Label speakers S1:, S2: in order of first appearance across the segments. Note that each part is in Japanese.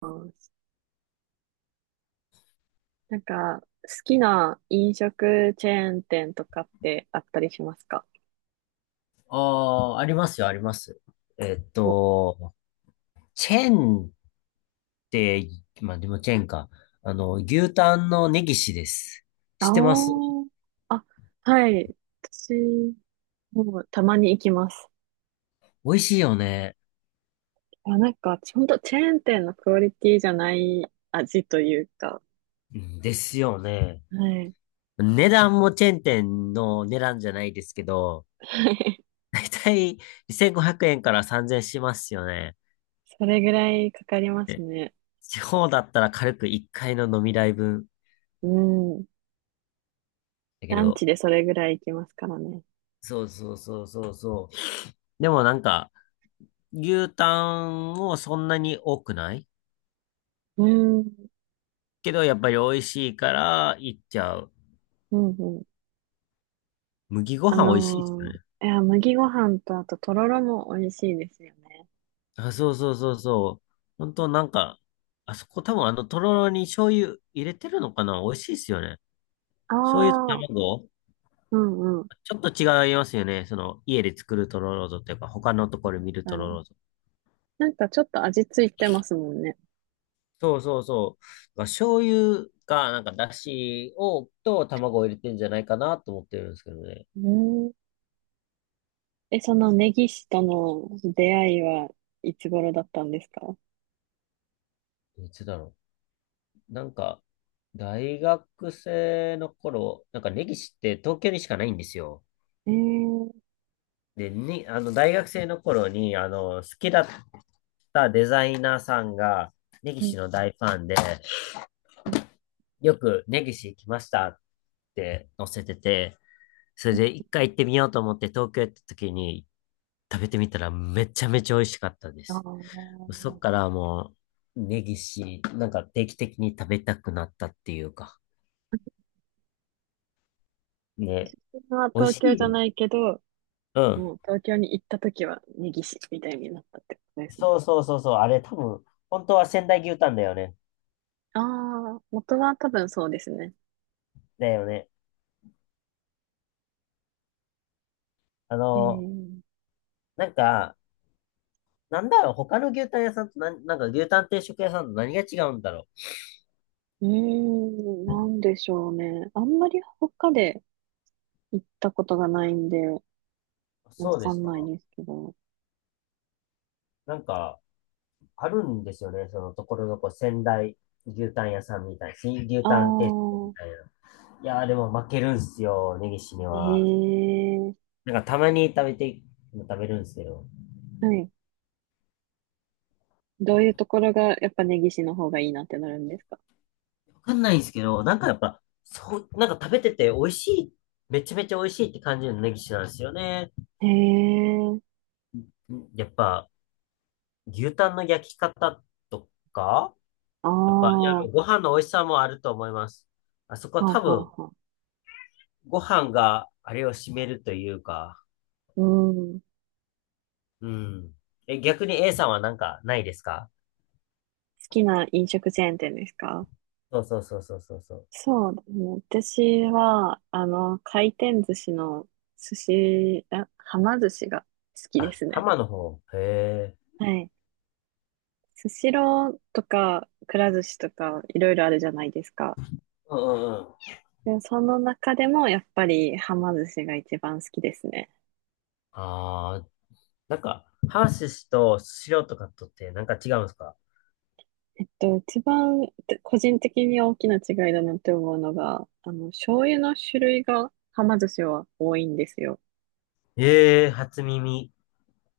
S1: うん。なんか、好きな飲食チェーン店とかってあったりしますか？
S2: ああ、ありますよ、あります。えっ
S1: お、
S2: と、チェーンって、まあでもチェーンか。あの、牛タンのネギシです。知
S1: あ
S2: ってます？
S1: ー。あ、はい。私、もうたまに行きます。
S2: 美味しいよね。
S1: あ、なんか、ほんとチェーン店のクオリティじゃない味というか、
S2: うんですよね。
S1: はい。
S2: 値段もチェーン店の値段じゃないですけど、だいたい2500円から3000円しますよね。
S1: それぐらいかかります
S2: で、
S1: ね。
S2: 地方だったら軽く1回の飲み代分。
S1: うん。
S2: だけ
S1: ランチ
S2: ど、
S1: でそれぐらい行きますからね。
S2: そうそうそうそうそう。でもなんか、牛タンもそんなに多くない
S1: うん。
S2: けど、やっぱり美味しいから行っちゃう。
S1: うんうん。
S2: 麦ご
S1: あ
S2: 飯美味しいですよ
S1: の
S2: ね。
S1: いや、麦ご飯とあととろろも美味しいですよね。
S2: あ、そうそうそうそう。本当なんか、あそこ多分とろろに醤油入れてるのかな、美味しいですよね。
S1: あ
S2: 醤油と
S1: あ、
S2: 卵、
S1: うんうん。
S2: ちょっと違いますよね。その、家で作るとろろとっていうか、他のところで見るとろ
S1: 何
S2: ろと。
S1: なんかちょっと味ついてますもんね。
S2: そうそうそう。まあ醤油が、だしを、と卵を入れてんじゃないかなと思ってるんですけどね。
S1: うん。え、そのネギ師との出会いはいつ頃だったんですか？
S2: いつだろう。なんか、大学生の頃、なんか根岸って東京にしかないんですよ。
S1: ええー。
S2: で、に、あの、大学生の頃に、あの、好きだったデザイナーさんが、根
S1: うん。
S2: 岸の大ファンで、よく根岸来ましたって載せてて、それで一回行ってみようと思って東京行った時に食べてみたら、めちゃめちゃ美味しかったで
S1: あ
S2: す。
S1: あ。
S2: そっからもう、根岸、なんか定期的に食べたくなったっていうか、
S1: 自
S2: ね、
S1: 分は
S2: 美味
S1: 東
S2: し
S1: 京
S2: い
S1: じゃ
S2: よね。
S1: ないけど、
S2: うん。
S1: もう東京に行った時はネギ師みたいになったってことですね。
S2: そうそうそうそう、あれ多分、本当は仙台牛タンだよね。
S1: ああ、元は多分そうですね。
S2: だよね。あの、
S1: ええ。
S2: なんか、なんだろう、他の牛タン屋さんとなんか牛タン定食屋さんと何が違うんだろ
S1: うーん、なんでしょうね。あんまり他で行ったことがないんで、
S2: う。
S1: わ
S2: そうで
S1: か
S2: す
S1: んない
S2: か。
S1: ですけど。
S2: なんか、あるんですよね。そのところどころ仙台牛タン屋さんみたいな。新牛
S1: あ
S2: タン定食み
S1: あ、
S2: たいな。いやーでも負けるんすよ、根岸には。
S1: ええ。
S2: なんかたまに食べて、食べるんですけど。
S1: はい。どういうところが、やっぱ根岸の方がいいなってなるんですか？
S2: わかんないんですけど、なんかやっぱ、そう、なんか食べてて美味しい、めちゃめちゃ美味しいって感じるの根岸なんですよね。
S1: へえ、
S2: やっぱ、牛タンの焼き方とか、
S1: ああ、
S2: やっぱ、い
S1: は
S2: や、ご飯の美味しさもあると思います。あそこ
S1: あ
S2: は
S1: は
S2: 多分、
S1: あはあ。
S2: ご飯があれを占めるというか、
S1: うん。好
S2: うん。え、逆に A さんはなんかないですか？
S1: きな飲食チェーン店ですか？
S2: そうそうそうそうそうそう。
S1: そうですね。私は、あの、回転寿司の寿司、あ、はま寿司が好きで
S2: あ、
S1: すね。
S2: 浜の方。へえ。
S1: はい。スシローとか、くら寿司とか、いろいろあるじゃないですか。
S2: うんうんうん。
S1: で、その中でも、やっぱり、はま寿司が一番好きですね。
S2: ああ、なんか、ハーシスとスシローとかとって、なんか違うんですか？
S1: えっと、一番個人的に大きな違いだなって思うのが、あの、醤油の種類が、はま寿司は多いんですよ。
S2: ええー、初耳。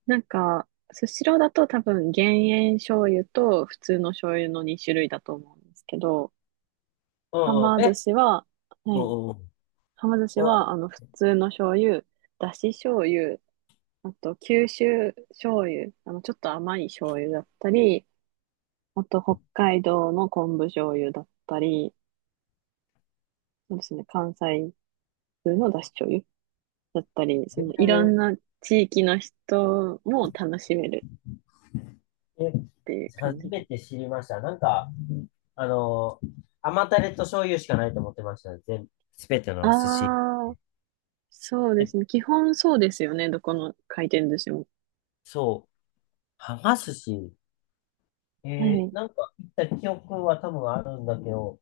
S1: なんか、スシローだと多分減塩醤油と普通の醤油の2種類だと思うんですけど、
S2: う
S1: は
S2: んうん。
S1: ま寿
S2: え、
S1: 司は、は
S2: うんう
S1: い。
S2: んうん。
S1: はま寿司
S2: う
S1: は、あ
S2: ん。
S1: の、普通の醤油、だし醤油、あと、九州醤油、あの、ちょっと甘い醤油だったり、あと、北海道の昆布醤油だったり、そうですね、関西風のだし醤油だったり、そ
S2: へ
S1: のいろん
S2: え、
S1: な地域の人も楽しめる
S2: え、
S1: っていう感
S2: 初
S1: じで。
S2: めて知りました。なんか、あの、甘タレと醤油しかないと思ってました。全、すべての寿司。
S1: ああ、そうで
S2: え、
S1: すね。基本そうですよね。どこの回転寿司も。
S2: そう。はが寿司。
S1: は
S2: えー
S1: い。
S2: なんか、行った記憶は多分あるんだけど、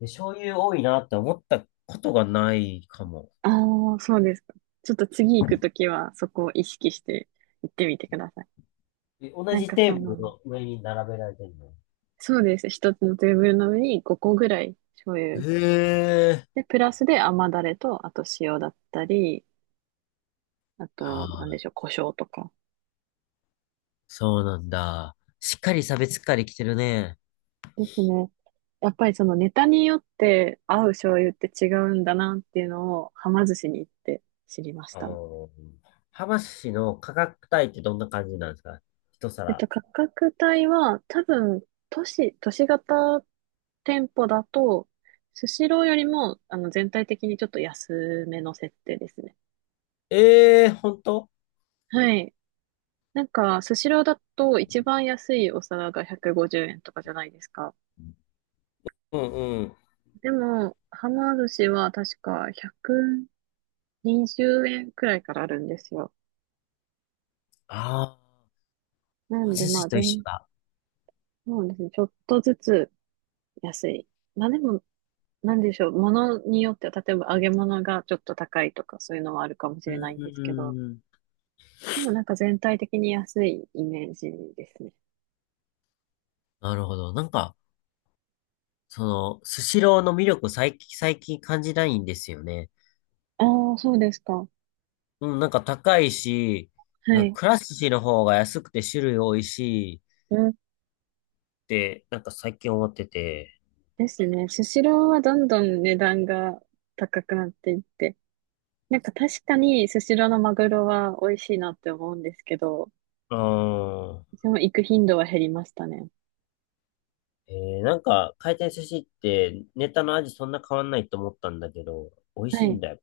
S2: で、醤油多いなって思ったことがないかも。
S1: ああ、そうですか。ちょっと次行くときはそこを意識して行ってみてください。
S2: え、同
S1: なん
S2: じ
S1: か
S2: テ
S1: そ
S2: ーブル
S1: の、
S2: の上に並べられてるの？
S1: そうですね。一つのテーブルの上に5個ぐらい醤油。
S2: へえ。
S1: で、プラスで甘だれと、あと塩だったり、あ
S2: あ
S1: と、な
S2: あ、
S1: んでしょう、胡椒とか。
S2: そうなんだ。しっかり差別化できてるね。
S1: ですね。やっぱりそのネタによって合う醤油って違うんだなっていうのを、はま寿司に行って知りまし
S2: あ
S1: たね。
S2: ー、浜寿司の価格帯ってどんな感じなんですか？一
S1: えっ
S2: 皿。
S1: と、価格帯は多分、都市型店舗だと、スシローよりも、あの、全体的にちょっと安めの設定ですね。
S2: ええー、ほんと？
S1: はい。なんか、スシローだと一番安いお皿が150円とかじゃないですか。
S2: うんうん。
S1: でも、はま寿司は確か120円くにじゅうえんくらいからあるんですよ。
S2: ああ、
S1: なん
S2: 浜
S1: で、
S2: 寿
S1: まあ、
S2: 司と一緒だ。
S1: そうですね。ちょっとずつ安い。まあでも、なんでしょう。ものによっては、例えば揚げ物がちょっと高いとか、そういうのはあるかもし
S2: う
S1: れないんですけど、
S2: ーん。
S1: でもなんか全体的に安いイメージですね。
S2: なるほど。なんか、その、スシローの魅力最近感じないんですよね。
S1: ああ、そうですか。は
S2: うん、なんか高いし、うんか、
S1: い。
S2: くら寿司の方が安くて種類多いし、
S1: うん。
S2: って、なんか最近思ってて。
S1: ですね。スシローはどんどん値段が高くなっていって、なんか確かにスシローのマグロは美味しいなって思うんですけど、
S2: うーん。
S1: でも行く頻度は減りましたね。
S2: えー、なんか、回転寿司ってネタの味そんな変わんないと思ったんだけど、美味
S1: は
S2: しいん
S1: い。
S2: だよ。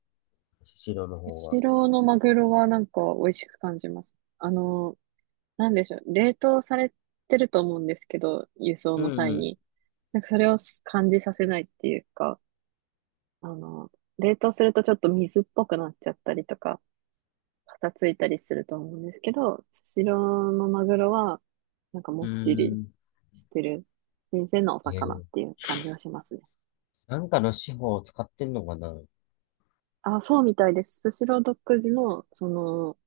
S2: スシローの
S1: ス
S2: 方が。
S1: シローのマグロはなんか美味しく感じます。あの、なんでしょう。冷凍されてると思うんですけど、輸送
S2: う
S1: の際
S2: ん
S1: に。なんかそれを感じさせないっていうか、あの、冷凍するとちょっと水っぽくなっちゃったりとか、パサついたりすると思うんですけど、スシローのマグロは、なんかも
S2: う
S1: っ
S2: ん。
S1: ちり
S2: うーん。
S1: してる、新鮮なお
S2: え
S1: 魚っ
S2: ー、
S1: ていう感じがしますね。
S2: なんかの手法を使ってんのかなあ？
S1: あ、そうみたいです。スシロー独自の、その、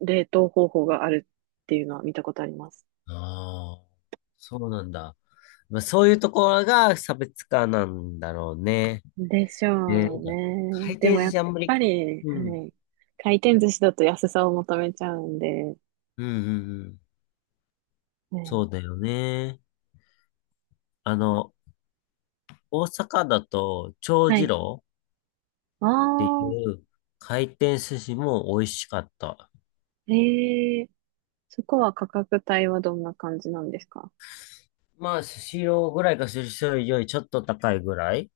S1: 冷凍方法があるっていうのは見たことあります。
S2: あ、そうなんだ。まあ、そういうところが差別化なんだろうね。
S1: でし
S2: ね、な
S1: ょ
S2: ん
S1: う
S2: か回
S1: ね。で
S2: 転
S1: も
S2: 寿
S1: やっ
S2: 司あんま
S1: ぱ
S2: り、
S1: り、
S2: う
S1: は
S2: ん。
S1: い。回転寿司だと安さを求めちゃうんで、
S2: うんうんうん。
S1: は
S2: そ
S1: い。
S2: うだよね。あの、大阪だと、長
S1: は
S2: 次
S1: い。
S2: 郎
S1: あ
S2: ってい
S1: あ、
S2: う回転寿司も美味しかった。
S1: ええ。そこは価格帯はどんな感じなんですか？
S2: まあ、スシローぐらいか、スシローよりちょっと高いぐらい。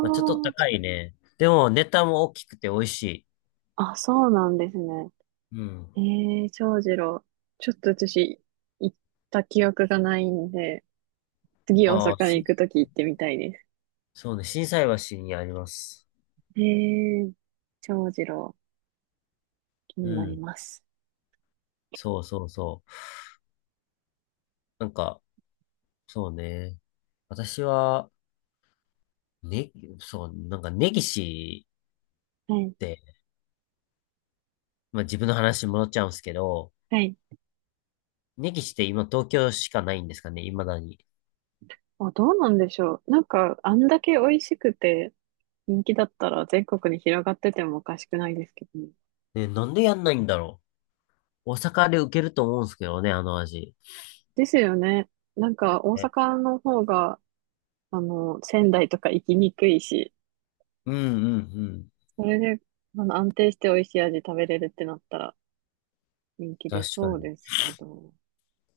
S2: まあ、ちょっと高いね。でも、ネタも大きくて美味しい。
S1: あ、あ、そうなんですね。
S2: うん。
S1: ええ。長次郎。ちょっと私、行った記憶がないんで、次大
S2: ああ、
S1: 阪に行
S2: し、
S1: くとき行ってみたいです。
S2: そうね、心斎橋にあります。
S1: ええ。長次郎、気
S2: う
S1: になり
S2: ん。
S1: ます。
S2: そうそうそう。なんか、そうね。私は、ね、そう、なんか、根岸
S1: はい。
S2: って、まあ、自分の話に戻っちゃうんですけど、
S1: はい。
S2: 根岸って今東京しかないんですかね、未だに。
S1: あ、どうなんでしょう。なんか、あんだけ美味しくて人気だったら全国に広がっててもおかしくないですけどね。
S2: ね、なんでやんないんだろう。大阪で受けると思うんですけどね、あの味。
S1: ですよね。なんか、大
S2: え、
S1: 阪の方が、あの、仙台とか行きにくいし、
S2: うんうんうん。
S1: それで、あの、安定して美味しい味食べれるってなったら人気出
S2: 確か
S1: そう
S2: に。
S1: ですけど。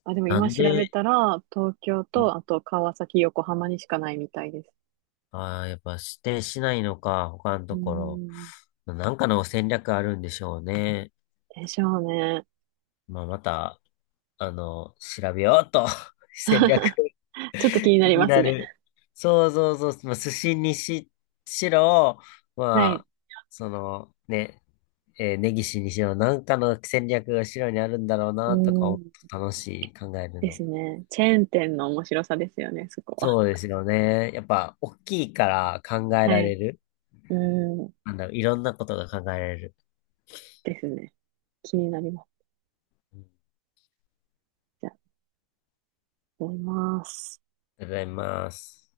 S1: あ、でも
S2: な
S1: 今
S2: ん
S1: 調
S2: で、
S1: べたら、東京と、あと川崎、横浜にしかないみたいです。
S2: ああ、やっぱ指定しないのか、他の
S1: う
S2: と
S1: ー
S2: こ
S1: ん。
S2: ろ。なんかの戦略あるんでしょうね。
S1: でしょうね。
S2: まあ、また、あの、調べようと。戦略。
S1: ちょっと気にな
S2: 気
S1: り
S2: に
S1: ます
S2: な
S1: ね。
S2: る。そうそうそう。まあ、寿司にしろ、
S1: は
S2: ま
S1: い。
S2: あ、その、ね、えー、根岸にしろ、なんかの戦略が白にあるんだろう
S1: う
S2: な、とか、
S1: ーん。
S2: 楽しい、考える
S1: です
S2: の。
S1: ね。チェーン店の面白さですよね、そこは。
S2: そうですよね。やっぱ、大きいから考え
S1: は
S2: られ
S1: い。
S2: る。
S1: うん。
S2: なんだろう、いろんなことが考えられる。
S1: ですね。気になります。
S2: うん、あ
S1: じゃあ、思います。
S2: りがとうございます。